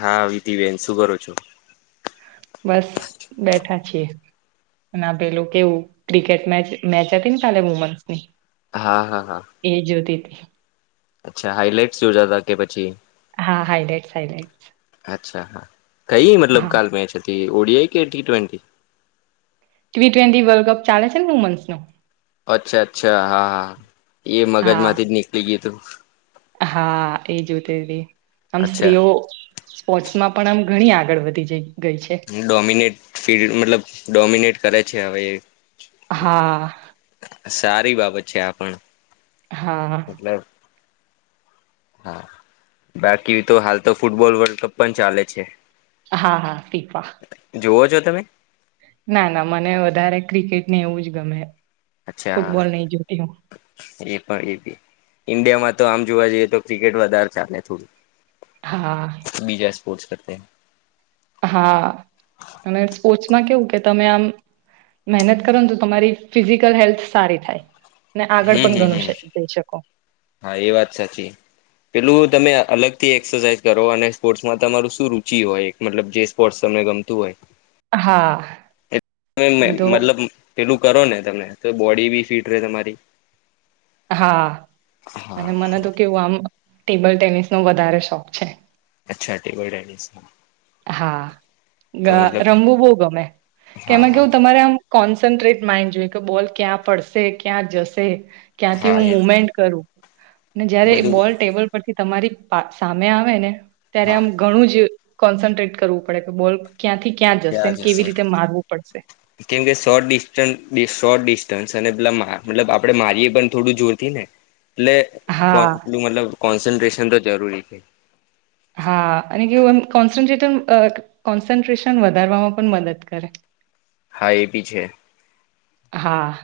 હા વીતીબેન શું કરો છો? બસ બેઠા છીએ. અને પેલું કેવું ક્રિકેટ મેચ મેચ હતી ને ચાલે વુમન્સ ની. હા હા હા. અચ્છા હાઈલાઈટસ જોતાતા કે પછી. હા હાઈલાઇટસ હાઈલાઈટસ. અચ્છા હા કઈ મતલબ કાલ મેચ હતી હતી ઓ ડિ યાઈ કે T twenty. T twenty world cup ચાલે છે ને વુમન્સ નો. અચ્છા અચ્છા હા હા એ મગજ હા માંથી જ નીકળી ગયું તું. હા એ જોતી હતી, આમ અચ્છા સ્ત્રીઓ સ્પોર્ટસ માં પણ આમ ઘણી આગળ વધી જઈ. ગઈ છે ડોમિનેટ ફી મતલબ ડોમિનેટ કરે છે હવે. હા. સારી બાબત છે આપણ. હા. હા, બાકી તો હાલ તો ફૂટબોલ વર્લ્ડ કપ પણ ચાલે છે. હા હા ફીફા. જો તમે? ના ના મને વધારે ક્રિકેટ ને એવું જ ગમે. અચ્છા ફુટબોલ નહી જોતી હું. એ ઇન્ડિયામાં તો આમ જોવા જઈએ તો ક્રિકેટ વધારે ચાલે થોડું. હા. સ્પસ કરતે. હા, અને સ્પોર્ટ્ કેવું કે તમે આમ મહેનત કરો ને તો તમારી ફિઝિકલ હેલ્થ સારી થાય. ને આગળ હમ પણ હમ ઘણું હમ, શ જઈ શકો હા એ વાત સાચી, પેલું તમે અલગ થી એક્સરસાઇઝ કરો અને સ્પોર્ટ્સમાં તમારું શું રુચિ હોય મતલબ જે સ્પોર્ટ્સ ત ગમતું હોય. હા એમ તો મતલબ પેલું કરો ને તમે. બોડી બી ફિટ ર તમારી. હા, હા અને મને તો કેવું આમ ટેબલ ટેનિસ નો વધારે શોખ છે. અચ્છા ટેબલ ટેનિસ હા. હા, રમવું બહ ગમે, હા કેમાં હા કેવું તમારે આમ કોન્સન્ટ્રેટ માઇન્ડ જોઈએ કે બોલ ક્યાં પડશે ક્યાં જશે. ક્યાંથી હા હું એ મુમેન્ટ કરું, અને જયારે બધું બોલ ટેબલ પરથી તમારી સામે આવે ને, ત્યારે હા આમ ઘણું જ કોન્સન્ટ્રેટ કરવું પડે કે બોલ ક્યાંથી ક્યાં જશે ત્યા ને જ હશે, કેવી રીતે મારવું પડશે કેમ કે શોર્ટ ડિ શોટ પ મતલબ આપડે મારીએે પણ થોડું જોરથી ને, એટલે કો હા એટલું મતલબ કોન્સન્ટ્રેશન તો જરૂરી છે. હા અને કેવું એમ કોન્સન્ટ્રેટર કોન્સન્ટ્રેશન વધારવામાં પણ મદદ કરે. હા, એ ભી છે હા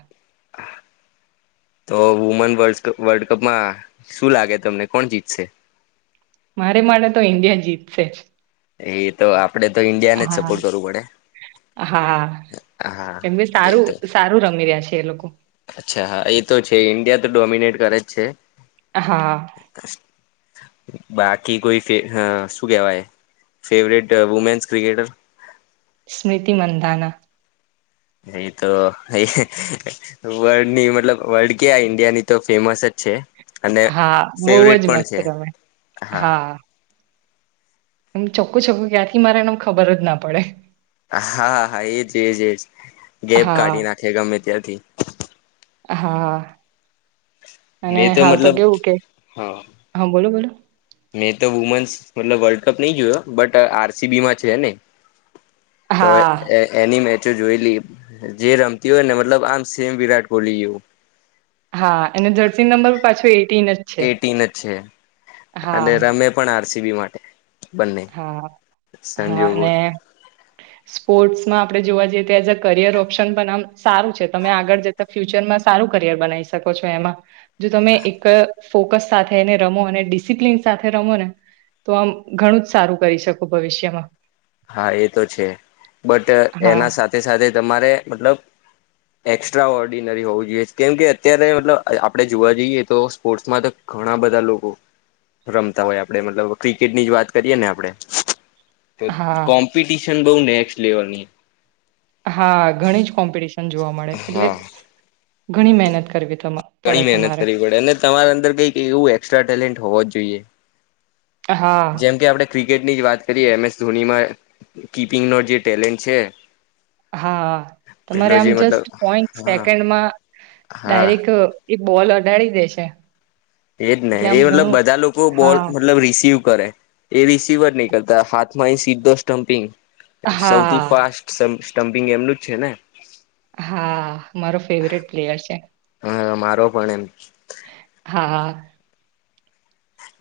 [unintelligible] તો વુમેન વ વર્લ્ડ કપમાં શું લાગે તમને કોણ જીતશે? મારે માટે તો ઇન્ડિયા જીતશે જ એ તો આપડે તો ઈન્ડિયા ને જ હા સપોર્ટ કરવું પડે હા, હા કેમ ભ એ સારું તો સારું રમી રહ્યા છે, એ લોકો અચ્છા હા એ તો છે, ઇન્ડિયા તો ડોમિનેટ કરે જ છે હા બાકી કોઈ શું કેવાય favourite women's cricketer Smriti Mandhana એ તો વર્લ્ડ ની મતલબ વર્લ્ડ ક્યાં ઇન્ડિયા ની તો ફેમસ જ છે, અને હા બહુ જ ફેવટ પણ મસ્ત છે રમે હા એમ ચો્કખું છું ક્યાંથી મારે એને ખબર જ ના પડે હા, હા એજ એજ એજ ગેપ કાઢી હા નાખે ગમે ત્યાંથી હા, અને મેં હાલ તો મતલબ કેવું કે હા હા, બોલો બોલો મેં તો વુમેન્સ મતલબ વર્લ્ડ કપ નહી જોયો બટ આરસીબી માં છે, ને તો હા એની જોઈ લે જે રમતી હોય ને મતલબ આમ સેમ વિરાટ કોહલી જેવું હા એ જર્સી નંબર પાછો એ એટીન જ છે, અને હા રમે પણ આરસીબી માટે બંને હા હા સંજોગો અને સ્પોર્ટ્સમાં આપણે જોવા જઈએ, તો એઝ અ કરિયર ઓપ્શન પણ આમ સારું છે, તમે આગળ જતા ફ્યુચરમાં સારું કરી બનાવી શકો છો, એમાં જો તમે એક ફોકસ સાથે એને રમો અને ડિસિપ્લીન સાથે રમો ને તો આમ ઘણું સારું કરી શકો ભવિષ્યમાં હા, એ તો છે, બટ હા એના સાથે સા એક્સ્ટ્રા ઓર્ડિનરી હોવું જોઈએ કેમ કે અત્યારે મતલબ આપણે જોવા જઈએ, તો સ્પોર્ટ્સમાં તો ઘણા બધા લોકો રમતા હોય આપડે મતલબ ક્રિકેટની જ વાત કરીએ ને આપણેે હા કોમ્પિટિશન બઉ નેક્સ્ટ લેવલની હા, ઘણી જ કોમ્પિટિશન જોવા મળે એટલે હા ઘણી મહેનત કરવી ત ઘણી મહેનત કરવી પડે અને તમારે અંદર કઈક એવું એક્સ્ટ્રા ટેલેન્ટ હોવ જ જોઈએ, હા જેમ કે આપડે ક્ર ક્રિકેટની વાત કરીએ, એમ એસ ધોનીમાં કીપિંગ ન જે ટેલેન્ટ છે, હા, તમારે પેલો આમ જે જસ્ટ મતલબ પોઈન્ટ હા સેકન્ડમાં હા ડાયરેક્ટ એ બોલ અઢડી દેશે એજ ને એ મતલબ બધા લોકો બોલ હા મતલબ રિસીવ કરે એ રિસિવર નહી કરતા હાથમાં સીધો સ્ટમ્પિંગ સૌથી હા ફાસ્ટ સ્ટમ્પિંગ એમનું જ છે, ને હા, મારો ફેવરેટ પ્લેયર છે મારો પણ એમ હા હા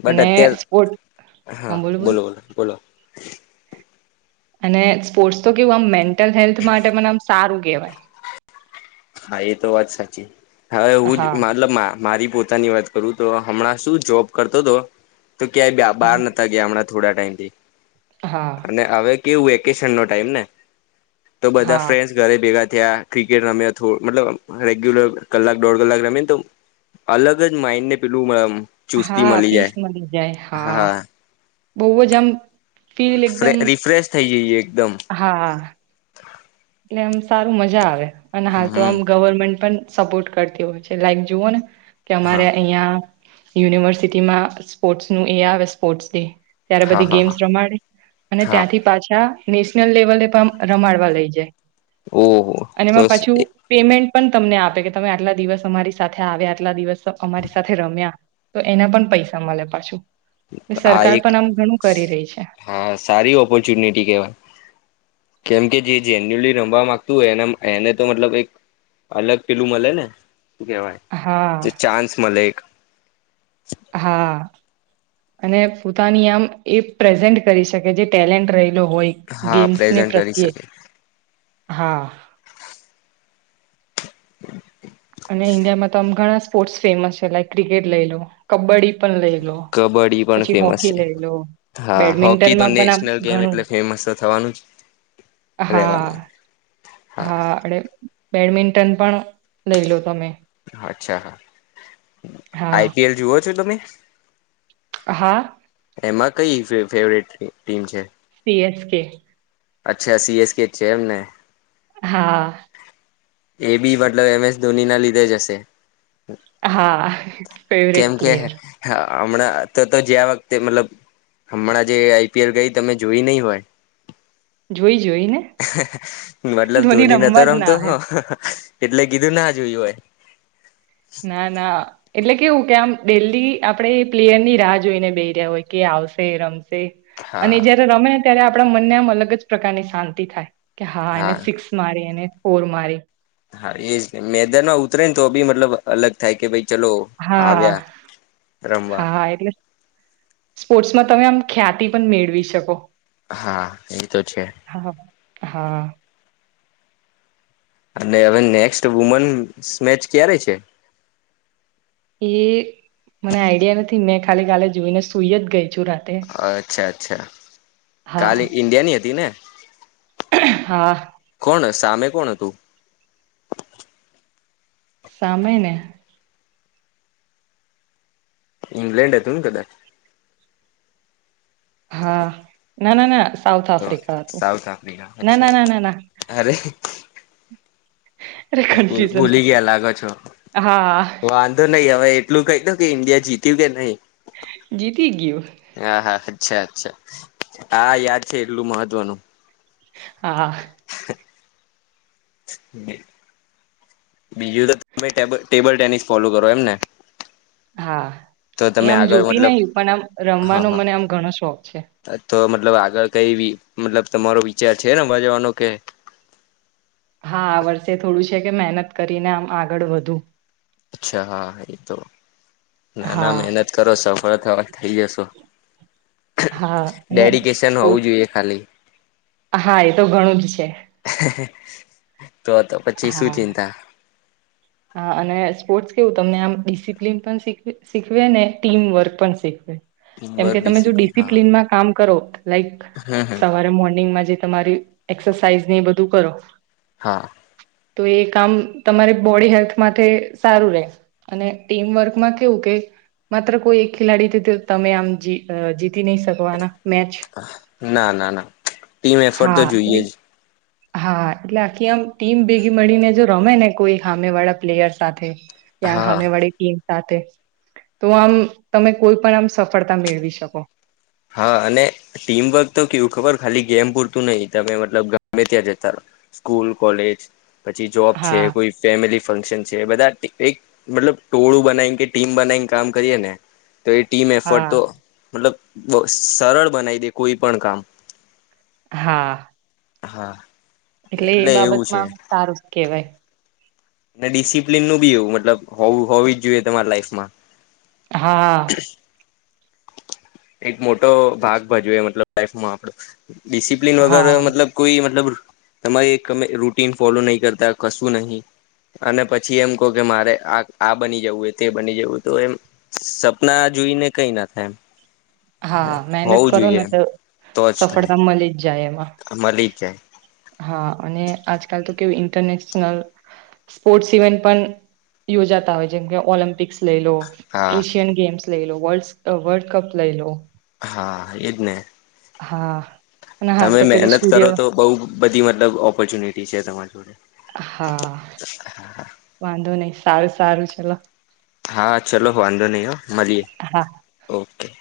બટ અત્યાર હા, બોલો બોલો બોલો અને સ્પોર્ટ્સ તો કેવું આમ મેન્ટલ હેલ્થ માટે મને આમ સારું કહેવાય. હા, એ તો વાત સાચી હવે હું જ હા મતલબ મારી પોતાની વાત કરું તો હમણાં શું જોબ કરતો હતો, તો ક્યાંય બહાર હા નતા ગયા હમણાં થોડા ટાઈમથી હા અને હવે કેવું વેકેશન નો ટાઈમ ને તો બધા હા ફ્રેન્ડ્સ ઘરે ભેગા થયા ક્રિકેટ રમ્યા, મતલબ રેગ્યુલર કલાક દોઢ કલાક રમીને તો અલગ જ માઇન્ડને પેલું ચુસ્તી હા મળી પીસ જાય મલી જાય હા બોવ જ આમ ફીલ એકદમ રિફ્રેશ થઈ જઈએ એકદમ હા એટલે આમ સારુ મજા હમ સપોર્ટ કરતી હોય છે, લાઈક જુઓ ને કે હા અમારે અહિયાં યુનિવર્સિટીમાં સ્પોર્ટ્સનુ એ આવે સ્પોર્ટ્સ ડે ત્યારે હા બધી હા ગેમ્સ હા રમાડે અને હા ત્યાંથી પાછા નેશનલ લેવલે પણ રમાડવા લઈ જાય ઓહો અને તો એમાં પાછું પેમેન્ટ પણ તમને આપે કે તમે આટલા દિ તો એના પણ પૈસા મલે પાછું એટલે આ સરકાર પણ આમ ઘણું કરી રહી છે એ કેમ કે જી જેન્યુલી રમવા માંગતું હોય એને એને તો મતલબ એક અલગ પેલુ મલે ને શુ કેવાય હા ચાન્સ મલે એક હા. અને પોતાની આમ એ પ્રેઝન્ટ કરી શકે જે ટેલેન્ટ નોવો હા પ્રેઝન્ટ કરી શકે [unintelligible] અને ઇન્ડિયામાં તો આમ ઘણા સ્પોર્ટ્સ છે, લાઈક કીકેટ લઈલો કબડ્ડી પણ લઈ લો કબડ્ડી પણ પછી ફેમસ હોકી છે લઈ લો હા હોકી તો બેડમિન્ટનમાં પણ આમ નેશનલ ગેમ ઘણું એટલે ફેમસ તો થવાનું જ રહેવાનું હા. હા અને બેડમિન્ટન પણ લઈ લો તમે અચ્છા હા હા આઈપીએલ જુઓ છો તમે હા એમાં કઈ ફેવ ફેવરેટ ટીમ છે. સી એસ કે અચ્છા સીએસ કે છે, એમને હા. એ બી મતલબ એમ એસ ધોની ના લીધે જ હશે હા ફેવરેટ કેમ કે પ્લેયર હમણાં તો તો જે વખ જે મતલબ હમણાં જે આઈ પી એલ ગઈ તમે જોઈ નહીં હોય જોઈ. જોઈ ને મતલબ ધોની નતો રમવા જ ના રમતો આવ્યો એટલે કીધું ના જોયું હોય. ના ના એટલે કેવું કે આમ ડેલી આપડે એ પ્લેયર ની રાહ જોઈને બેહી રહ્યા હોય કે આવશે રમ સે અને હા જયારે રમે ત્યારે આપણા મનને આમ અલગ જ પ્રકારની શાંતિ થાય હા એને સિક્સ મારી એને ફોર મારી હા એજ મેદાન માં ઉતરે ને તો બી મતલબ અલગ થાય કે ભય હા હા રમવા. હા હા એટલે સ્પોર્ટ્સમાં તમે આમ ખ્યાતિ પણ મેળવી શકો હા એ તો છે. હા હા. અને હવે નેક્સ્ટ વુમેન મેચ ક્યારે છે. એ મને આઈડિયા નથી મેં ખાલી કાલે જોઈને સુઈ જ ગઈ છું રાતે અચ્છા અચ્છા હા કાલે ઈન્ડિયાની હતી ને?? હા. કોણ સામે કોણ હતું. સામે ને ઇંગ્લેન્ડ હતું ને કદાચ હા ના ના ના સાઉથ તો આફ્રિકા હતું સાઉથ આફ્રિકા ના ના અચ્છા. ના ના ના અરે અરે કન્ફ્યુઝન ભૂલી ગયા લાગો છો હા વાંધો નહી હવે એટલુ કાઈ દો ઇન્ડિયા જીત્યું કે નહીં જીતી ગયું. હા અચ્છા અચ્છા આ યાદ છે એટલું મહત્વનું હા [unintelligible] બીજું તો તમે ટેબલ ટેનિસ ફોલો કરો એમ ને હા તો એ તમે આમ આગળ જોતી મતલબ નહિ પણ આમ હા રમવાનો મને આમ ઘણો શોખ છે. હા તો મતલબ આગળ કઈ મતલબ તમારો વિચાર છે ને રમવા જવાનો કે-' હા આ વર્ષે થોડું છે કે મહેનત કરીને આમ આગળ વધુ અચ્છા હા એ તો નાના હા મહેનત કરો સફળ થવાય થઈ જશો હા અને ડેડિકેશન સ્પોર્ટ હોવું જોઈએ ખાલી હા એતો ઘણું જ છે. તો તો પછી શું હા ચિંતા સ્પોર્ટ કેવું તમને આમ ડિસિપ્લીન પણ શીખવે ને ટીમવર્ક પણ શીખવે કેમ ટીમવર્ક કે તમે જો ડિસિપ્લિન હા ડિસિપ્લનમાં કામ કરો લાઈક સવારે મોર્નિંગમાં જે તમારી એક્સરસાઇઝ ને બધું કરો હા તો એ કામ તમારી બોડી હેલ્થ માટે સારું રહેે અને ટીમવર્કમાં કેવું કે માત્ર કોઈ એક ખેલાડી તમે આમ જીતી નહી શકવાના મેચ ના ના ના ટીમ એફર્ટ તો હા જોઈએ જ હા એટલે આખી આમ ટીમ ભેગી મળીને જો રમે ને કોઈ હામે વાળા પ્લેયર સાથે યાર હા હામે વાડી ટીમ સાથે તો આમ તમે કોઈ પણ આમ સફળતા મેળવી શકો હા અને ટીમવર્ક તો કેવું ખબર ખાલી ગેમ પૂરતું નહિ તમે મતલબ ગમે ત્યાં જતા રહો. સ્કૂલ કોલેજ પછી જોબ છે હા કોઈ ફેમિલી ફંક્શન છે બધા એક મતલબ ટોળું બનાવીને કે ટીમ બનાવીને કામ કરીએ ને તો એ ટીમ એફર્ટ હા તો મતલબ સરળ બનાવી દે કોઈ પણ કામ હા હા એટલે એ એવું છે બાબતમાં સારું જ કેહેવાય અને ડિસિપ્લિન નું બી એવું મતલબ હોવું હોવી જ જોઈએ તમારી લાઈફમાં હા હા એક મોટો ભાગ ભજવે મતલબ લાઈફમાં આપડો ડિસિપ્લિન વગર હા મતલબ કોઈ મતલબ તમારીમે રૂટીન ફોલો નહી કરતા કશું નહીિ અને પછી એમ કહ કે મારે આ આ બની જવું તે બની જવું તો એમ સપના જોઈને કઈ ના થાય એમ હા મહેનત હોવું કરો જોઈએ ને એમ તો તો જ થાય સફળતા મળી જાય એમાં [inaudible] હા અને આજકાલ તો કેવું ઇન્ટરનેશનલ સ્પોર્ટ્સ ઇવેન્ટ પણ યોજાતા હોય જેમ કે ઓલિમ્પિક્સ લઈ લો હા એશિયન ગેમ્સ લઈ લો વલ્ વર્લ્ડ કપ લઈ લો હા એજ ને હા અને હાલ તમે તો પેલો મહેનત સૂર્ય કરો તો બહુ બધી મતલબ ઓપોર્ચ્યુનિટી છે તમારી જોડે [inaudible] હા વાંધો નહી સારું સારું ચલો હા ચલો વાંધો નહી હો મળીએ હા ઓકે [inaudible]